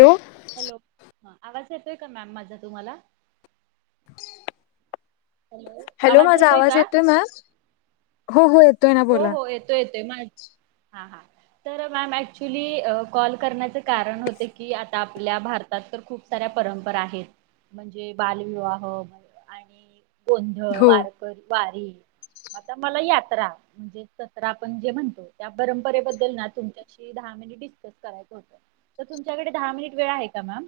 हॅो hello आवाज येतोय का मॅम माझा तुम्हाला हॅलो माझा आवाज येतोय मॅ हो हो येतो हो हो येतोय येतोय मा हा हा तर मॅम ऍक्च्युली कॉल करण्याच कारण होते की आता आपल्या भारतात तर खूप साऱ्या परंपरा आहेत म्हणजे बालविवाह आणि गोंधळ हो. वारकरी वारी आता मला यात्रा म्हणजे सतरा आपण जे म्हणतो त्या परंपरेबद्दल ना तुमच्याशी दहा मिनिट डिस्कस करायचं होतं तर तुमच्याकडे दहा मिनिट वेळ आहे का मॅम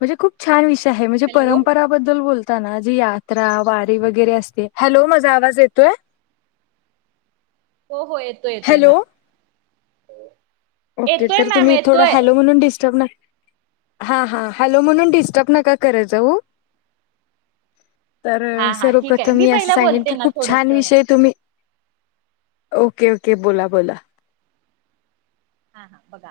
म्हणजे खूप छान विषय आहे म्हणजे हॅलो परंपराबद्दल बोलत जी यात्रा वारी वगैरे असते हॅलो माझा आवाज येतोय हो हो येतो येतोय हॅलो. मॅम ओके येतोय तर मॅम तुम्ही थोडा येतोय हल म्हणून डस्टर्ब हा हा हॅलो म्हणून डिस्टर्ब नका कर जाऊ तर हां हां ठीक आहे. सर्वप्रथम मी असं पहिलं सांगेन बोलते की ना खूप छान थोडंसं. विषय तुम्ही ओके ओके बोला बोला हा हा बघा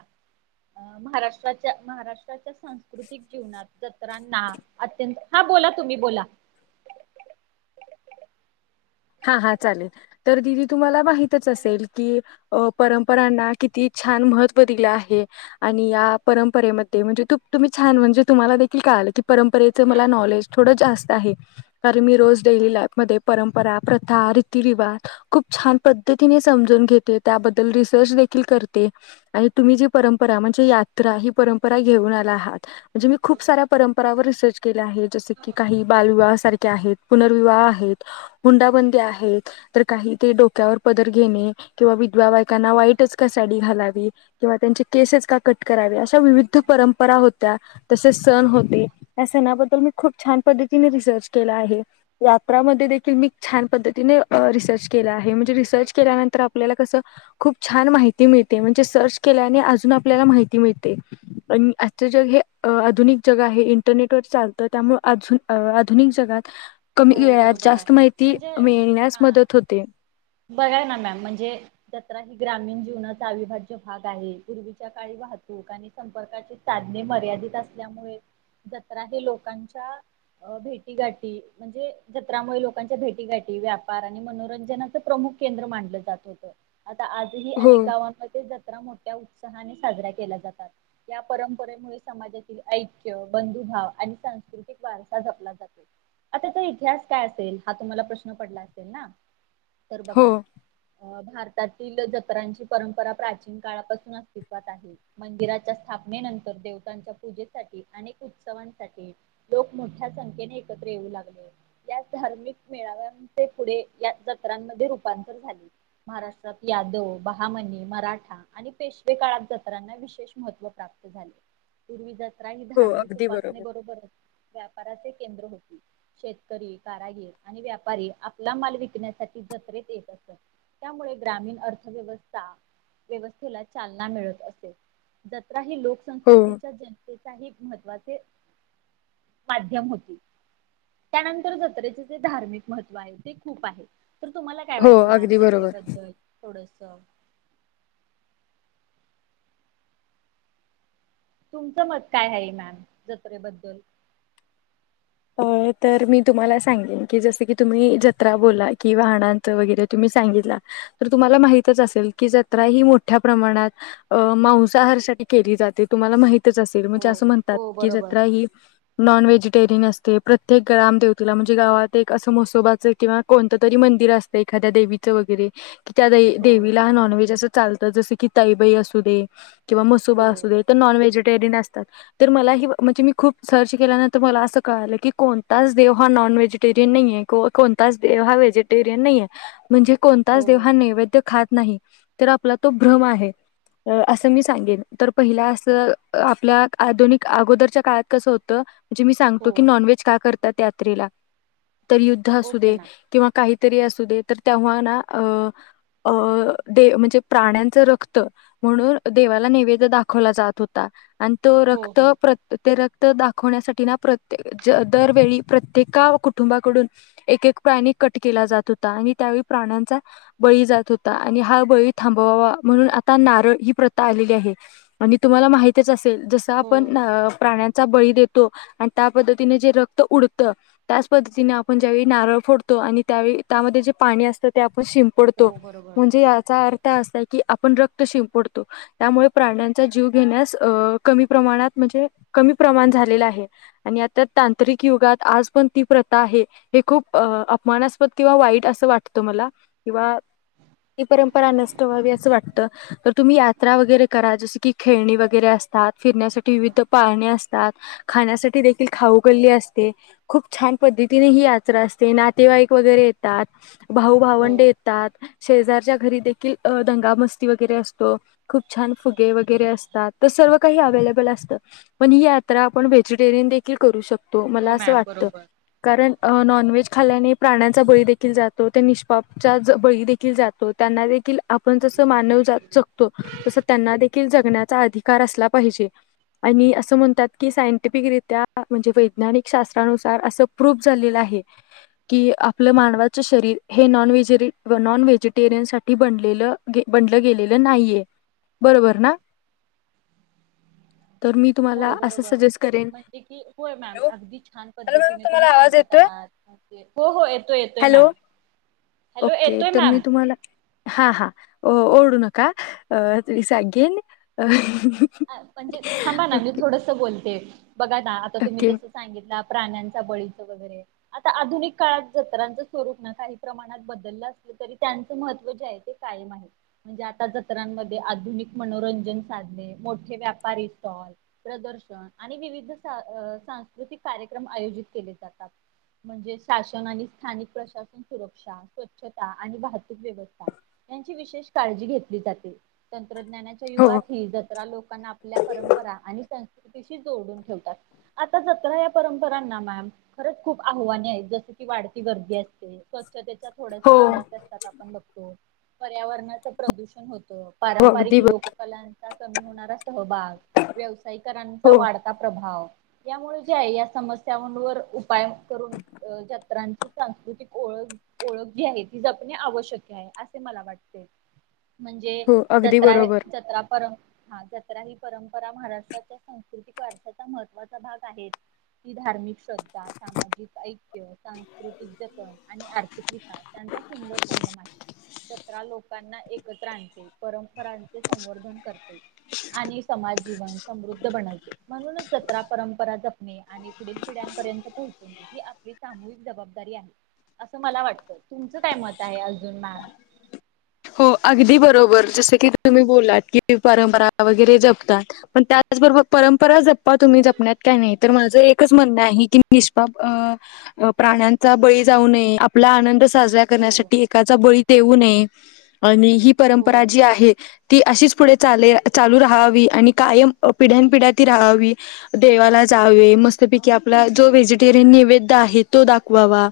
अ महाराष्ट्राच्या महाराष्ट्राच्या सांस्कृतिक जीवनात जत्रांना अत्यंत ह बोला तुम्ही बोला हा हा चालेल तर दिदी तुम्हाला माहितच हॅलो. असेल की अ परंपरांना किती छान महत्त्व दिले आहे आणि या परंपरेमध्ये म्हणजे तू तुम्ही छानणेुम्हालाख कायलं परंपरेचं हा मला बरो- नॉलेज थोडं जास्त आहे कारण मी रोज डेली लाईफमध्येध्ये परंपरा प्रथा, रीतीरिवाज खूप छान पद्धतीने समजून घेते, त्याबद्दल रिसर्च देखील करते. आणि तुम्ही जी परंपरा म्हणजे यात्रा ही परंपरा घेऊन आला आहात. म्हणजे मी खूप साऱ्या परंपरा रिसर्च केले आहे जस की, काही बालविवाह सारखे आहेत पुनर्विवाह आहेत. हुंडाबंदी आहेत तर काही ते डोक्यावर पदर घेणे किंवा विधवा बायकांना वाईटच कस साडी घालवी किंवा त्यांचे केसच का कट करावे. अश्या विविध परंपरा होत्या. तसे सन होते. ह्या सणाबद्दल मी खूप छान पद्तीने रिसर्च केला आहे. यात्रामध्ये देखील मी छान पद्धतीने रिसर्च केला आहे. म्हणजे रिसर्च केल्यानंतर आपल्याला कसं खूप छान माहिती मि मिळते, म्हणजे सर्च केल्याने आपल्याला आजुन आपल्याला माहिती मिळते. पण आजच जग हे आधुनिक जग आहे इंरनेटवर चालत. त्यामुळे आजुन आधुनिक जगात कमी हो वेळात बरोबर आहे. जास्त माहिती म्हणजे मिळण्यास हा मदत होते. बघाय ना मॅम म्हणजे जत्रा ग्रामीण जीवनाचा अविभाज्य भाग आहे. पूर्वीच्या का वाहतूक आणि संपर्काचे साधने मर्यादित असल्यामुळे जत्रा हे लोकांच्या भेटी गाटी म्हणजे जत्रामुळे लोकांच्या भेटीघाटी व्यापार आणि मनोरंजनाचं प्रमुख केंद्र मानलं जात होतं. आता आजही हो अनेक गावांमध्ये ज जत्रा मोठ्या उत्साहाने साजऱ्या केल्या जातात. या परंपरेमुळे समाजातील ऐक्य, बंधु भाव आणि सांस्कृतिक वारसा जपला जातो. आताचा इतिहास काय असेल हा तुम्हाला प्रश्न पडला असेल ना? तर हो बघा भारतातील जत्रांची परंपरा प्राचीन काळापासून अस्तित्वात आहे. मंदिराच्या स्थाप ने नंतर देवतांच्या पूजेसाठी अनेक उत्सवांसाठी लोक मोठ्या संख्येने एकत्र येऊ लागले या धार्मिक मेळाव्यांचे पुढे या जत्रांमध्ये रूपांतर झाले. महाराष्ट्रात यादव, बहामनी, मराठा आणि पेशवे काळात जत्रांना विशेष महत्त्व प्राप्त झाले. पूर्वी जत्रा ही हो धार्मिक अगदी उपासने बरोबर व्यापाराचे केंद्र होते. शेतकरी, कारागीर आणि व्यापारी आपला माल विकण्यासाठी जत्रेत येत असत. त्यामुळे ग्रामीण अर्थव्यवस्था व्यवस्थेला चालना मिळत असे. ज जत्रा ही हो लोकसंस्कृतीच्या जनतेचा एक महत्त्वाचा माध्यम होती. त्यानंतर जत्रेचे जे धार्मिक महत्व आहे ते खूप आहे. तर तुम्हाला काय हो वाटत मॅम अगदी बरोबर जत्रेबद्दल थोडस. तुमचं मत काय आहे मॅम जत्रेबद्दल. तर मी तुम्हाला सांगेन की जसं की तुम्ही जत्रा बोला की वाहनांच वगैरे तुम्ही सांगि तला. तुम्हाला माहीतच असेल की जत्रा ही मोठ्या प्रमाणात मांसाहार साठी केली जाते तुम्हाला माहिती असेल हो अस म्हणतात हो की बरोबर जत्रा ही नॉन व्हेजिटेरियन अस ते प्रत्येक ग्राम दैवतेला म्हणजे गावात एक असं म्हसोबा किंवा कोणतं तरी मंदिर असतं एखाद्या देवीच वगैरे की त्या हो देवीला नॉनव्हेज असं चालतं जसं की, ताईबाई असू दे किंवा म्हसोबा हो असू दे, तर नॉन व्हेजिटेरियन असतात. तर मला हे म्हणजे मी खूप सर्च केल्यानंतर मला असं कळालं की कोणताच देव हा नॉन व्हेजिटेरियन नाहीेय, कोणताच देव हा व्हेजिटेरियन नाहीेय म्हणजे हो कोणताच देव नैवेद्य खात नाही तर आपला तो भ्रम आहे असं मी सांगेन. तर पहिला अस आपल्या आधुनिक अगोदरच्या काळात कसं होतं म्हणजे मी सा हो गेन कि नॉनव्हेज का करतात यात्रेला. तर युद्ध असू ओके दे मॅम किंवा काहीतरी असू दे तर तेव्हा ना अ अ दे म्हणजे प्राण्यांच रक्त, म्हणून देवाला नैवेद्य दाखवला जात होता. आणि तो हो रक्त हो प्र ते रक्त दाखवण्यासाठी ना प्र दरवेळी प्रत्येका कुटुंबाकडून एक एक प्राणी कट केला जात होता, आणि त्यावेळी प्राण्यांचा बळी जात होता आणि हा बळी थांबवावा. म्हणून आता नारळ ही प्रथा आली आहे तुम्हाला माहित च असेल जस हो आपण प्राण्यांचा बळी देतो त्या पद्धतीने जे रक्त उडत त्याच पद्धतीने आपण ज्यावेळी नारळ फोडतो आणि त्यावेळी त्यामध्ये जे पाणी असत आपण शिंपडतो हो बरोबर म्हणजे याचा अर्थ असा की आपण रक्त शिंपडतो त्यामुळे प्राण्यांचा जीव घेण्यास कमी प्रमाणात म्हणजे, कमी प्रमाण झालेलं आहे. आणि आता तांत्रिक युगात आज पण ती प्रथा आहे हे खूप अपमानास्पद किंवा वाईट अस अस वाटतं मला किंवा ही परंपरा नष्ट व्हावी असं वाटतं तर तुम्ही यात्रा वगैरे करा जस की खेळणी वगैरे असतात फिरण्यासाठी विविध पाळणे असतात खाण्यासाठी विविध खाऊकल्ली असते खूप छान पद्धतीने ही यात्रा असते नातेवाईक वगैरे येतात. भाऊ हो भावंडे येतात. शेजारच्या घरी देखील दंगा मस्ती वगैरे असतो खूप छान फुगे वगैरे असतात तसं सर्व काही अवेलेबल असत पण ही यात्रा व्हेजिटेरियन देखील करू शकतो हो मला अस मॅम वाटतं. बरोबर कारण नॉनव्हेज खाल्याने प्राण्यांचा बळी देेखील जातो. ते निष्पापचा बळी देेखील जातो त्यांना देखील आपण जस मानव जगतो तस त्यांना जगण्याचाअधिकार असला पाहिजे. आणि अस म्हणतात की सायंटिफिक रित्या म्हणजे वैज्ञानिक शास्त्रानुसार असं प्रूफ झालेलं आहे की आपलं मानवाच शरीर हेन नॉन व्हेजिटेरियन साठी बनलेलं बनलं गेलेलं नाहीय. बरोबर ना. [unintelligible] तर मी तुम्हाला हो असं बरोबर. सजेस्ट करेन म्हणजे की होय मॅम हॅलो अगदी छान हॅलो मॅम पद्धतीने तुम्ही तुम्हाला आवाज सांगत येतोय आहात हो हो येतोय येतोय हॅलो मॅम. हॅलो ओके येतोय तर मी मॅम. तुम्हाला हा हा ओडू नका अ मी सांगेन म्हणजे थांबा ना मी थोडस बोलते बघा ना आता तुम्ही ओके. जस सांगितलं प्राण्यांच्या बळीच वगैरे आता आधुनिक काळात जत्रांच स्वरूप काही प्रमाणात बदललं अस तरी त्यांच महत्त्व जे आहे ते कायम आहे म्हणजे आता जत्रांमध्ये आधुनिक मनोरंजन साधणे मोठे व्यापारी स्टॉल प्रदर्शन आणि विविध सांस्कृतिक कार्यक्रम आयोजित केले जातात म्हणजे शासन आणि स्थानिक प्रशासन सुरक्षा स्वच्छता आणि वाहतूक व्यवस्था त्यांची विशेष काळजी घेतली जाते तंत्रज्ञानाच्या हो, युगात हे जर लोकांना आपल्या परंपरा आणि संस्कृतीशी जोडून ठेवात आता जत्रा या परंपरा ना मॅम खरच खूप आव्हाने आहेत जस की वाढती गर्दी असते स्वछतेच्या थोड्या्या हो, समस्या असतात आपण बघतो पर्यावरणाच प्रदूषण हो हो. पारंपरिक अगदी ब लोककलाचा सहभाग व्यावसायिकरांचा हो, वाढत प्र यामुळे जे आहे या समस्यांवर उपाय करून जत्रांची सांस्कृ ओळख ओळख जी आहे ती जपणे आवश्यक आहे असे मला वाटते म्हणजे हो. अगदी जत्रा बरोबर. जत्रा पर हा जत्रा ही परंपरा महाराष्ट्राच्या सांस्कृतिक वारसाचा महत्त्वाचा भाग आहे ही धार्मिक श्रद्धा सामाजिक ऐक्य सांस्कृतिक जतन आणि आर्थिक विकास सुंदर संगम आहे जत्रा लोकांना एकत्र आणते परंपरांचे संवर्धन करते आणि समाज जीवन समृद्ध बनवते म्हणूनच जत्रा परंपरा जपणे आणि पुढील पिढ्यांप ोह ही आपली सामूहिक जबाबदारी आहे असं मला वाटतं तुमचं काय मत आहे अजून मॅम हो अगदी बरोबर जस की तुम्ही बोलात की परंपरा वगैरे जपतात पण त्याचबरोबर परंपरा जपा तुम्ही जपण्यात का नाही तर माझं एकच म्हणं आहे की निष्पाप प्राण्यांचा बळी जाऊ नये आपला आनंद साजरा हो करण्यासाठी एकाचा बळी देऊ नये आणि ही परंपरा हो जी आहे ती अशीच पुढे चाले चालू राहावी आणि कायम पिढ्यान पिढ्या ती राहावी देवाला मस्त पैकी आपला जो वेजी टेरियन नैवेद्य आहे तो दाखवावा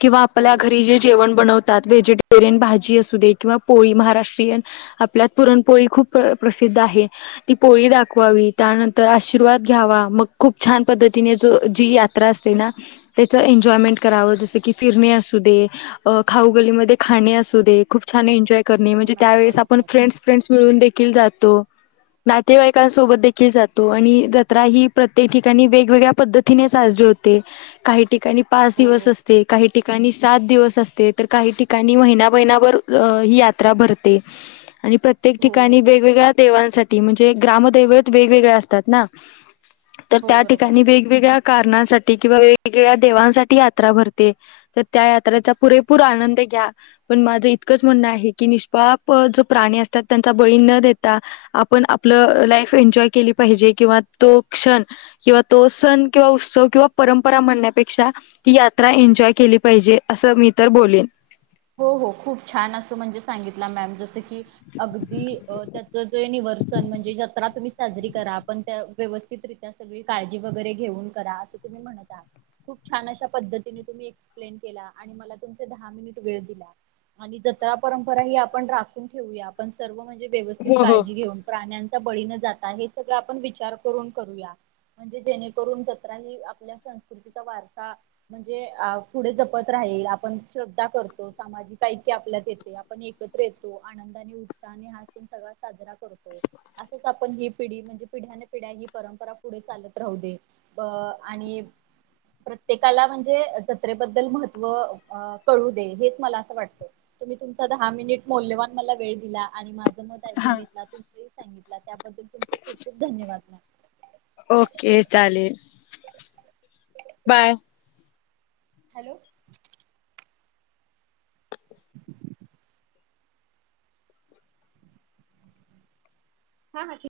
किंवा हो. आपल्या घरी जे जेवण बनवतात व्हेजिटेरियन भाजी असू दे किंवा पोळी महाराष्ट्रीयन आपल्यात पुरणपोळी खूप प्रसिद्ध आहे ती पोळी दाखवावी त्या नंतर आशिर्वाद घ्यावा मग खूप छान पद्धतीने जी यात्रा असते ना त्याच एन्जॉयमेंट करावं जसं की फिरणे असू दे खाऊगल्लीमध्ये खाणे असू दे खूप. छान एन्जॉय करणे हो म्हणजे मॅम त्यावेेळेस आपण बरोबर. फ्रेंड्स फ्रेंड्स मिळून देखील जातो. नातेवाईकांसोबत देखील जातो आणि जत्रा ही प्रत्येक ठिकाणी वेगवेगळ्या पद्धतीने साजरी होते. होते काही ठिकाणी पाच हो दिवस असते, काही ठिकाणी सात दिवस असते, तर काही ठिकाणी महिना महिनाभर अ ही यात्रा भरते आणि प्रत्येक हो ठिकाणी वेगवेगळ्या देवांसाठी म्हणजे ग्रामदेवत वेगवेगळ्या असतात ना. तर हो त्या बरोबर. ठिकाणी वेगवेगळ्या कारणासाठी किंवा वेगवेगळ्या देवांसाठी यात्रा भरते तर त्या यात्रेचा पुरेपूर आनंद घ्या. पण माझं इतकच म्हण आहे की निष्पाप जो प्राणी असतात त्यांचा बळी न देता आपण आपल केली पाहिजे किवा तो क्षण किंवा तो सण किंवा उत्सव किंवा परंपरा म्ह त्यापेक्षा यात्रा एन्जॉय केली पाहिजे अस मी तर बोलीन. हो हो खूप छान असं म्हणजे सांगितलं मॅम जसं की अगदी त्या निवर्सन म्हणजे जत्रा तुम्ही साजरी करा आपण व्यवस्थितरित्या सगळी काळजी वगैरे घेऊन करा असं तुम्ही म्हणता. खूप छान छान अशा पद्धतीने तुम्ही एक्सप्लेन केला आणि मला तुमचे दहा मिनिट जत्रा परंपरा ही आपण राखून ठेउया आपण सर्व म्हणजे व्यवस्थित हो हो काळजी घेऊन प्राण्यांचा बळी न जाता हे सगळं आपण विचार करून करूया. म्हणजे जेणेकरून जत्रा आपल्या संस्कृतीचा वारसा म्हणजे अ पुढे जपत राहिल. आपण श्रद्धा करतो. सामाजिक ऐक्य आपल्यात येते आपण एकत्र येतो, आनंद आणि उत्साहने हा स सगळा साजरा करतो. असंच आपण ही पिढी म्हणजे पिढ्याने पिढ्या ही परंपरा पुढे चालत राहू दे. आणि प्रत्येकाला म्हणजे जत्रेबद्दल महत्त्व कळू हेच मला असं वाटतं. तुम्ही तुमचा दहा मिनिटे मौल्यवान मला वेळ दिला आणि ऐ घेत तुम सांगित त्याबद्दल तुमचे खूप खूप धन्यवाद. ओके चालेल. बाय. हॅलो हा हा ठीकय